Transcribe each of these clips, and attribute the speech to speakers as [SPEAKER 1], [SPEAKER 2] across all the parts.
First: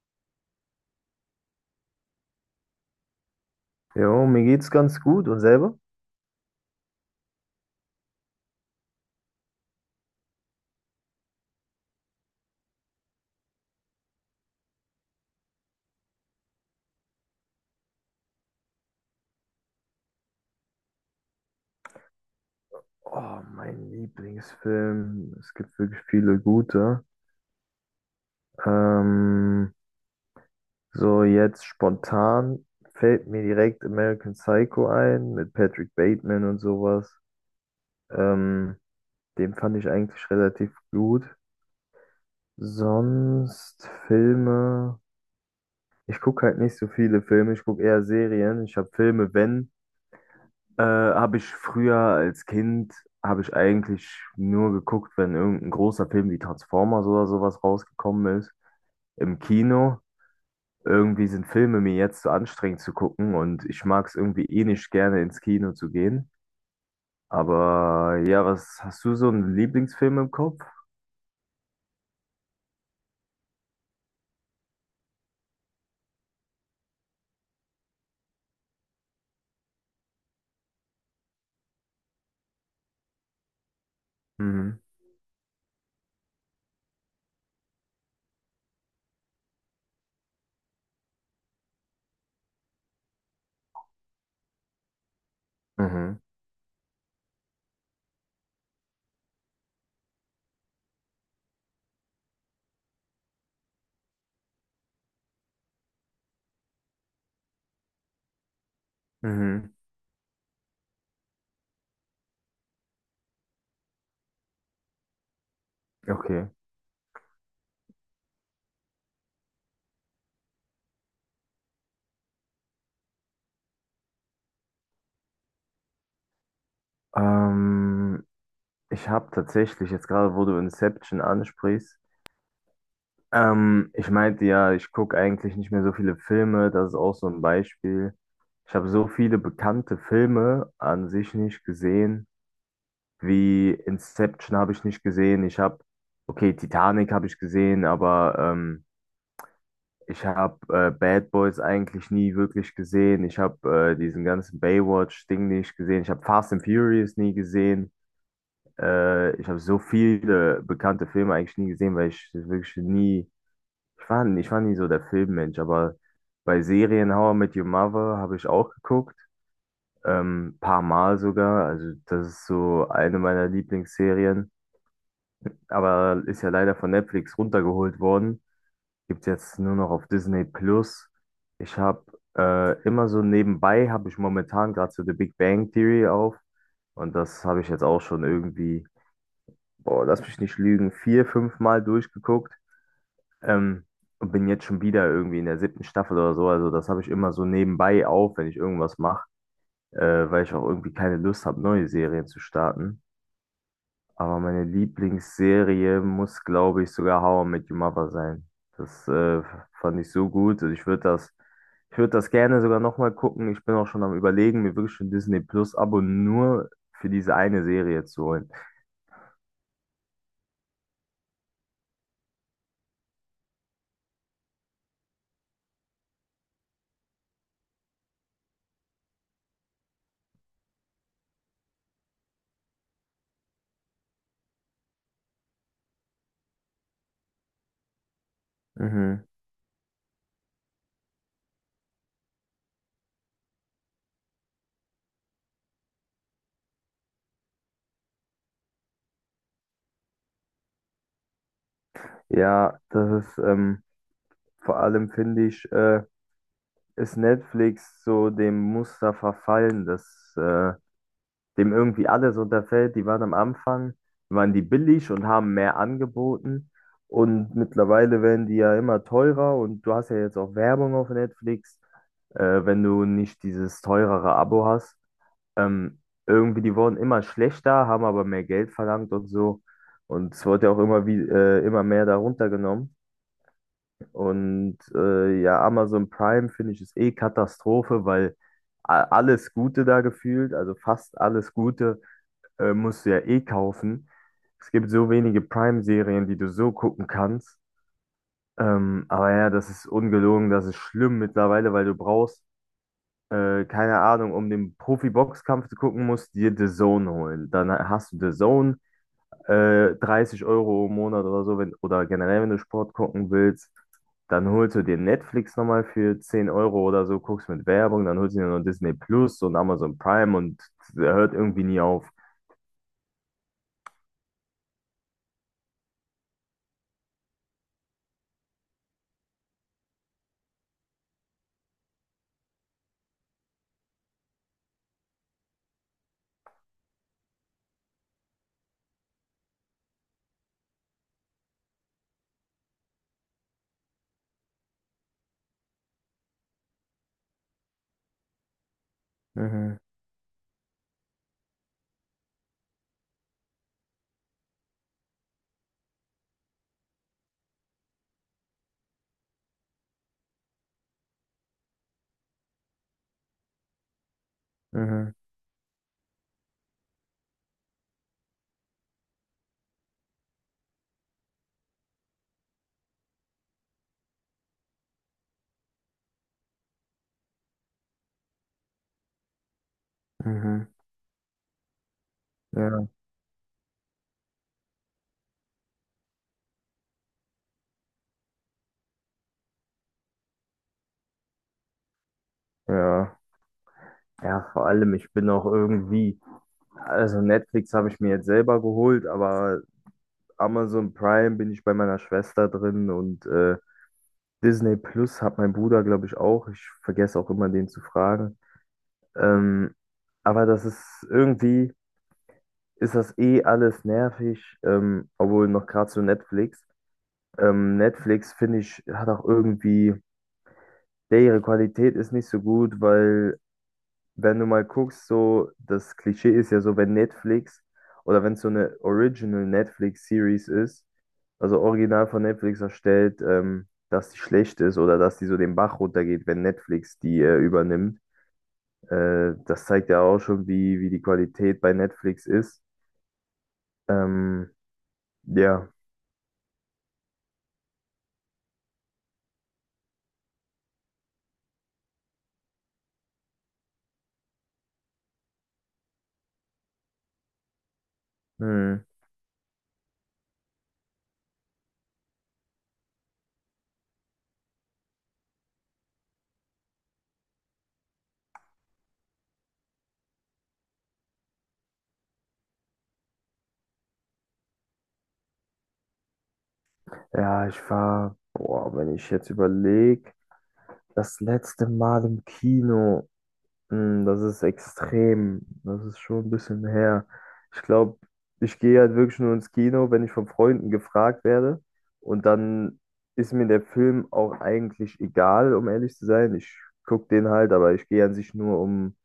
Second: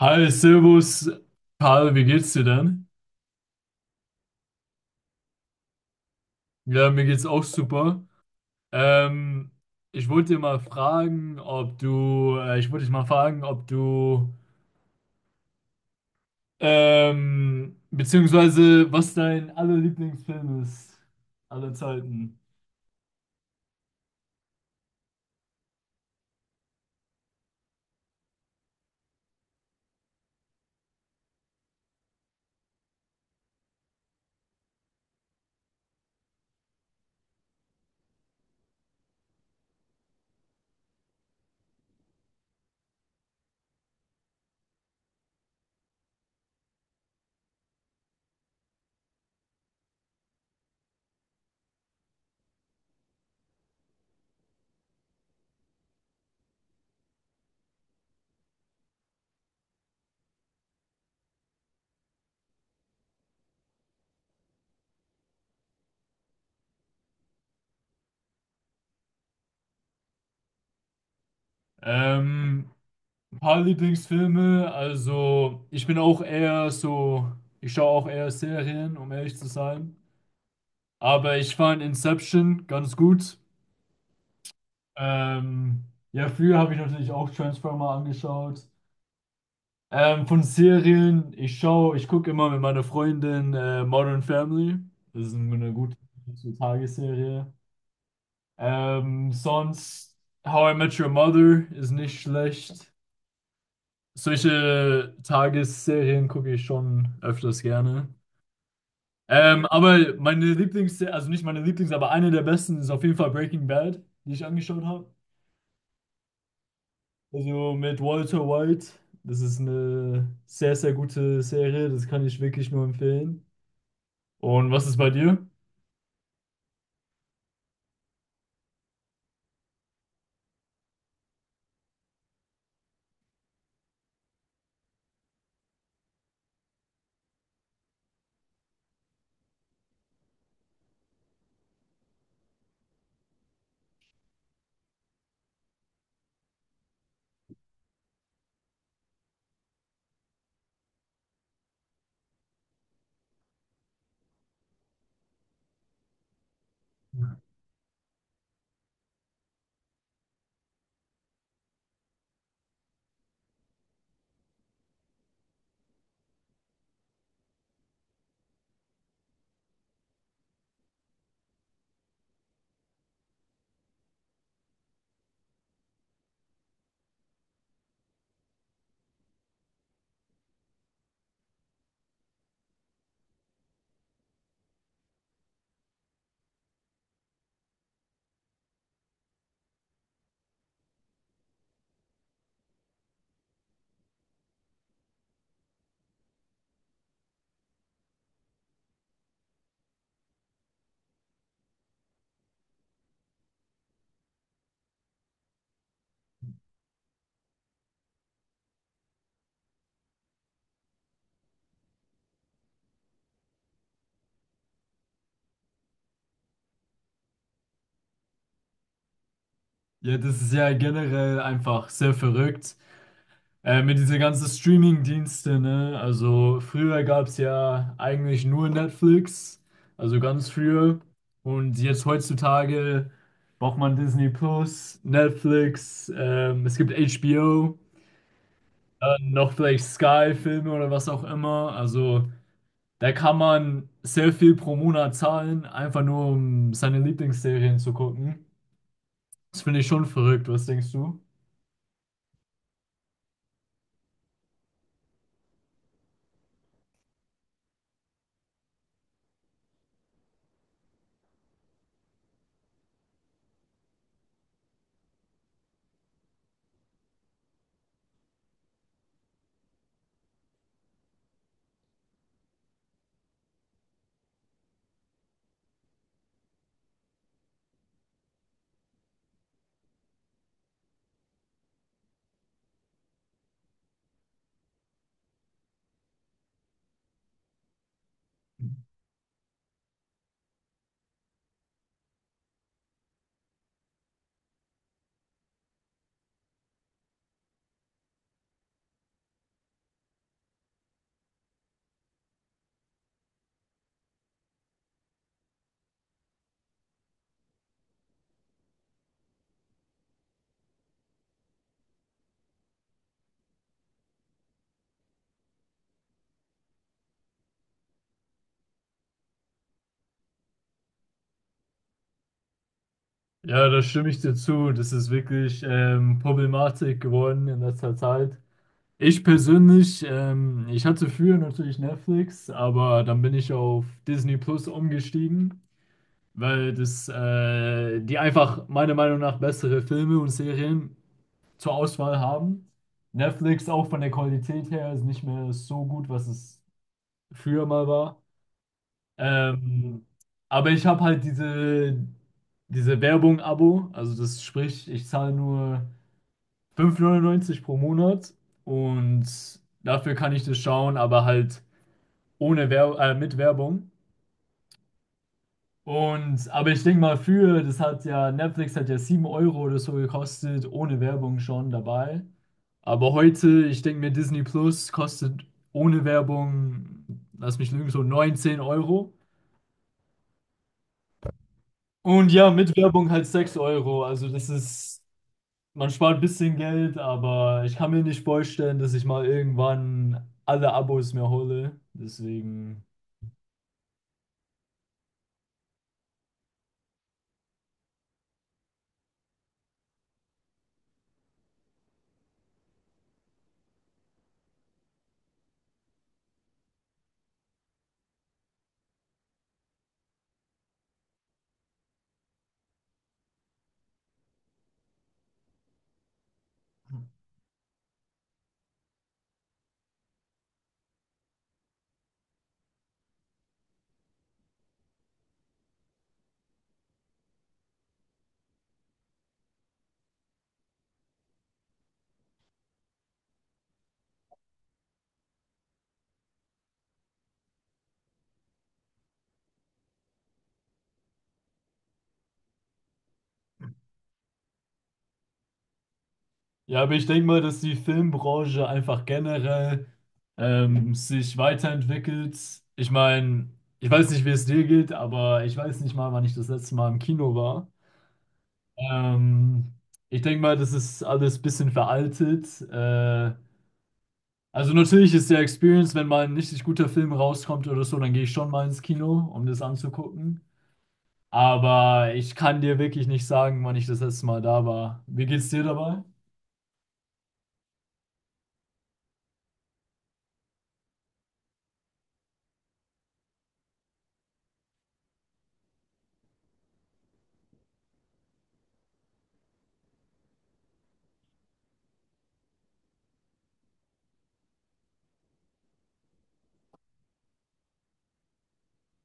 [SPEAKER 1] Hi, Servus, Karl, wie geht's dir denn?
[SPEAKER 2] Jo, mir geht's ganz gut und selber?
[SPEAKER 1] Ja, mir geht's auch super. Ähm, ich wollte dir mal fragen, ich wollte dich mal fragen, beziehungsweise was dein aller Lieblingsfilm ist aller Zeiten.
[SPEAKER 2] Oh, mein Lieblingsfilm. Es gibt wirklich viele gute. Ähm, so jetzt spontan fällt mir direkt American Psycho ein mit Patrick Bateman und sowas. Ähm, Den fand ich eigentlich relativ gut. Sonst Filme. Ich gucke halt nicht so viele Filme, ich gucke eher Serien. Ich habe Filme, wenn. Habe ich früher als Kind, habe ich eigentlich nur geguckt, wenn irgendein großer Film wie Transformers oder sowas rausgekommen ist, im Kino. Irgendwie sind Filme mir jetzt zu anstrengend zu gucken und ich mag es irgendwie eh nicht gerne ins Kino zu gehen. Aber ja, was hast du so einen Lieblingsfilm im Kopf?
[SPEAKER 1] Ähm, ein paar Lieblingsfilme, also ich bin auch eher so, ich schaue auch eher Serien, um ehrlich zu sein. Aber ich fand Inception ganz gut.
[SPEAKER 2] Mhm.
[SPEAKER 1] Ähm, ja, früher habe ich natürlich auch Transformer angeschaut. Von Serien, ich gucke immer mit meiner Freundin Modern Family. Das ist eine gute
[SPEAKER 2] Mhm.
[SPEAKER 1] Tagesserie. Sonst How I Met Your Mother ist nicht schlecht. Solche Tagesserien gucke ich schon öfters gerne.
[SPEAKER 2] Mhm.
[SPEAKER 1] Aber also nicht meine Lieblings, aber eine der besten ist auf jeden Fall Breaking Bad, die ich angeschaut habe.
[SPEAKER 2] Okay.
[SPEAKER 1] Also mit Walter White, das ist eine sehr, sehr gute Serie, das kann ich wirklich nur empfehlen. Und was ist bei dir?
[SPEAKER 2] Ähm, Ich habe tatsächlich jetzt gerade, wo du Inception ansprichst. Ich meinte ja, ich gucke eigentlich nicht mehr so viele Filme, das ist auch so ein Beispiel. Ich habe so viele bekannte Filme an sich nicht gesehen, wie Inception habe ich nicht gesehen. Ich habe, okay, Titanic habe ich gesehen, aber ich habe Bad Boys eigentlich nie wirklich gesehen. Ich habe diesen ganzen Baywatch-Ding nicht gesehen. Ich habe Fast and Furious nie gesehen. Ich habe so viele bekannte Filme eigentlich nie gesehen, weil ich wirklich nie. Ich war nie so der Filmmensch, aber bei Serien How I Met Your Mother habe ich auch geguckt, paar Mal sogar. Also das ist so eine meiner Lieblingsserien, aber ist ja leider von Netflix runtergeholt worden. Gibt's jetzt nur noch auf Disney Plus. Ich habe immer so nebenbei habe ich momentan gerade so The Big Bang Theory auf und das habe ich jetzt auch schon irgendwie, boah, lass mich nicht lügen, vier, fünf Mal durchgeguckt. Ähm, und bin jetzt schon wieder irgendwie in der siebten Staffel oder so. Also das habe ich immer so nebenbei auf, wenn ich irgendwas mache, weil ich auch irgendwie keine Lust habe, neue Serien zu starten. Aber meine Lieblingsserie muss, glaube ich, sogar How I Met Your Mother sein. Das fand ich so gut. Und ich würde das gerne sogar nochmal gucken. Ich bin auch schon am Überlegen, mir wirklich ein Disney Plus-Abo nur für diese eine Serie zu holen.
[SPEAKER 1] Ja, das ist ja generell einfach sehr verrückt. Mit diesen ganzen Streaming-Dienste, ne? Also früher gab es ja eigentlich nur Netflix, also ganz früher. Und jetzt heutzutage braucht man Disney Plus, Netflix, es gibt HBO,
[SPEAKER 2] Mhm.
[SPEAKER 1] dann noch vielleicht Sky-Filme oder was auch immer. Also da kann man sehr viel pro Monat zahlen, einfach nur um seine Lieblingsserien zu gucken. Das finde ich schon verrückt, was denkst du?
[SPEAKER 2] Ja, das ist vor allem finde ich. Ist Netflix so dem Muster verfallen, dass dem irgendwie alles unterfällt. Die waren am Anfang, waren die billig und haben mehr angeboten. Und mittlerweile werden die ja immer teurer und du hast ja jetzt auch Werbung auf Netflix, wenn du nicht dieses teurere Abo hast. Ähm, irgendwie, die wurden immer schlechter, haben aber mehr Geld verlangt und so. Und es wurde ja auch immer mehr darunter genommen. Und ja, Amazon Prime finde ich ist eh Katastrophe, weil alles Gute da gefühlt, also fast alles Gute, musst du ja eh kaufen. Es gibt so wenige Prime-Serien, die du so gucken kannst. Aber ja, das ist ungelogen, das ist schlimm mittlerweile, weil du brauchst, keine Ahnung, um den Profi-Boxkampf zu gucken, musst du dir The Zone holen. Dann hast du The Zone, 30 Euro im Monat oder so, wenn, oder generell, wenn du Sport gucken willst, dann holst du dir Netflix nochmal für 10 Euro oder so, guckst mit Werbung, dann holst du dir noch Disney Plus und Amazon Prime und der hört irgendwie nie auf.
[SPEAKER 1] Ja, da stimme ich dir zu. Das ist wirklich Problematik geworden in letzter Zeit. Ich persönlich, ich hatte früher natürlich Netflix, aber dann bin ich auf Disney Plus umgestiegen, weil die einfach meiner Meinung nach bessere Filme und Serien zur Auswahl haben. Netflix auch von der Qualität her ist nicht mehr so gut, was es früher mal war.
[SPEAKER 2] Mhm,
[SPEAKER 1] Ähm, aber ich habe halt diese Werbung-Abo, also das sprich, ich zahle nur 5,99 pro Monat und dafür kann ich das schauen, aber halt ohne Wer mit Werbung.
[SPEAKER 2] mhm,
[SPEAKER 1] Und, aber ich denke mal, das hat ja, Netflix hat ja 7€ oder so gekostet, ohne Werbung schon dabei. Aber heute, ich denke mir, Disney Plus kostet ohne Werbung, lass mich lügen, so 19€.
[SPEAKER 2] mhm.
[SPEAKER 1] Und ja, mit
[SPEAKER 2] Ja.
[SPEAKER 1] Werbung halt 6€. Also das ist, man spart ein bisschen Geld, aber ich kann mir nicht vorstellen, dass ich mal irgendwann alle Abos mir hole. Deswegen.
[SPEAKER 2] Ja, ja, vor allem, ich bin auch irgendwie, also Netflix habe ich mir jetzt selber geholt, aber Amazon Prime bin ich bei meiner Schwester drin und Disney Plus hat mein Bruder, glaube ich, auch. Ich vergesse auch immer, den zu fragen. Ähm, aber das ist irgendwie, ist das eh alles nervig, obwohl noch gerade zu Netflix. Netflix, finde ich, hat auch irgendwie, ja, ihre Qualität ist nicht so gut, weil wenn du mal guckst, so, das Klischee ist ja so, wenn Netflix oder wenn es so eine Original Netflix-Series ist, also original von Netflix erstellt, dass die schlecht ist oder dass die so den Bach runtergeht, wenn Netflix die übernimmt. Das zeigt ja auch schon, wie, die Qualität bei Netflix ist. Ähm, ja,
[SPEAKER 1] Ja, aber ich denke mal, dass die Filmbranche einfach generell sich weiterentwickelt. Ich meine, ich weiß nicht, wie es dir geht, aber ich weiß nicht mal, wann ich das letzte Mal im Kino war.
[SPEAKER 2] hm.
[SPEAKER 1] Ähm, ich denke mal, das ist alles ein bisschen veraltet. Also natürlich ist der Experience, wenn mal ein richtig guter Film rauskommt oder so, dann gehe ich schon mal ins Kino, um das anzugucken. Aber ich kann dir wirklich nicht sagen, wann ich das letzte Mal da war. Wie geht's dir dabei?
[SPEAKER 2] Ja, ich war, boah, wenn ich jetzt überlege, das letzte Mal im Kino, das ist extrem, das ist schon ein bisschen her. Ich glaube, ich gehe halt wirklich nur ins Kino, wenn ich von Freunden gefragt werde. Und dann ist mir der Film auch eigentlich egal, um ehrlich zu sein. Ich gucke den halt, aber ich gehe an sich nur, um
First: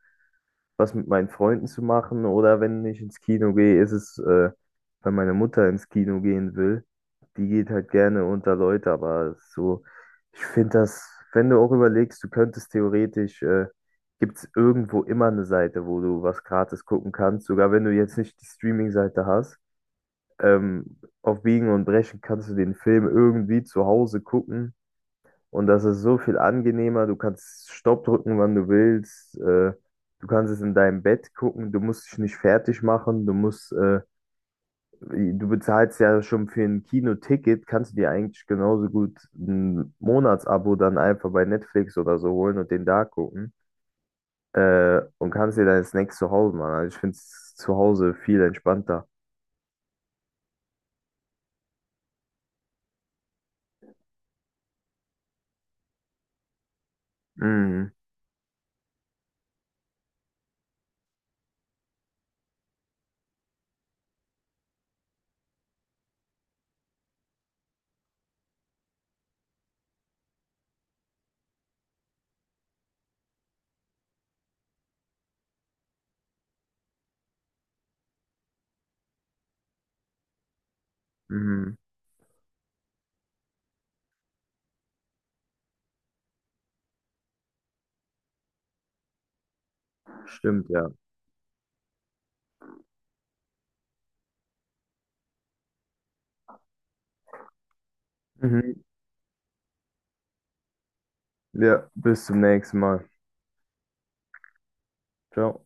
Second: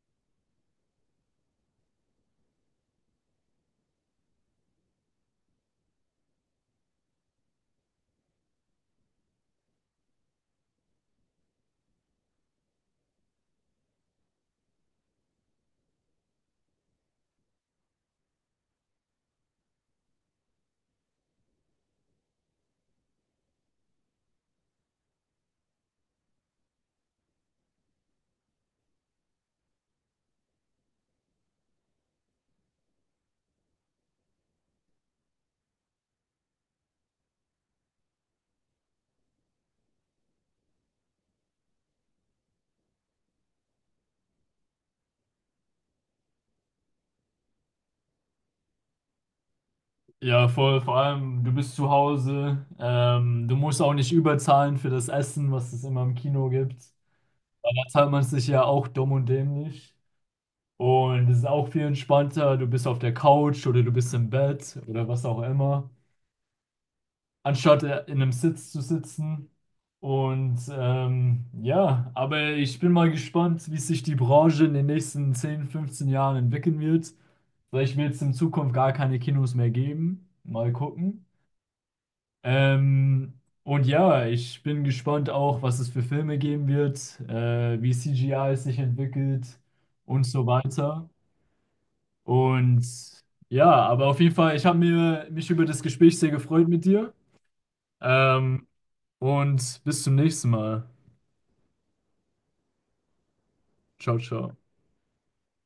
[SPEAKER 2] was mit meinen Freunden zu machen. Oder wenn ich ins Kino gehe, ist es, wenn meine Mutter ins Kino gehen will. Die geht halt gerne unter Leute, aber so, ich finde das, wenn du auch überlegst, du könntest theoretisch, gibt es irgendwo immer eine Seite, wo du was gratis gucken kannst, sogar wenn du jetzt nicht die Streaming-Seite hast. Auf Biegen und Brechen kannst du den Film irgendwie zu Hause gucken und das ist so viel angenehmer. Du kannst Stopp drücken, wann du willst. Du kannst es in deinem Bett gucken. Du musst dich nicht fertig machen. Du bezahlst ja schon für ein Kinoticket. Kannst du dir eigentlich genauso gut ein Monatsabo dann einfach bei Netflix oder so holen und den da gucken. Und kannst dir deine Snacks zu Hause machen. Also ich finde es zu Hause viel entspannter.
[SPEAKER 1] Ja, voll. Vor allem, du bist zu Hause. Du musst auch nicht überzahlen für das Essen, was es immer im Kino gibt. Weil da
[SPEAKER 2] Mhm.
[SPEAKER 1] zahlt man sich ja auch dumm und dämlich. Und es ist auch viel entspannter. Du bist auf der Couch oder du bist im Bett oder was auch immer. Anstatt in einem Sitz zu sitzen. Und ja, aber ich bin mal gespannt, wie sich die Branche in den nächsten 10 bis 15 Jahren entwickeln wird. Vielleicht wird es in Zukunft gar keine Kinos mehr geben. Mal gucken.
[SPEAKER 2] Mhm.
[SPEAKER 1] Ähm, und ja, ich bin gespannt auch, was es für Filme geben wird, wie CGI es sich entwickelt und so
[SPEAKER 2] Stimmt, ja.
[SPEAKER 1] weiter. Und ja, aber auf jeden Fall, ich habe mir mich über das Gespräch sehr gefreut mit dir. Ähm,
[SPEAKER 2] Mhm.
[SPEAKER 1] und bis zum nächsten Mal.
[SPEAKER 2] Ja, bis zum nächsten Mal.
[SPEAKER 1] Ciao, ciao.
[SPEAKER 2] Ciao.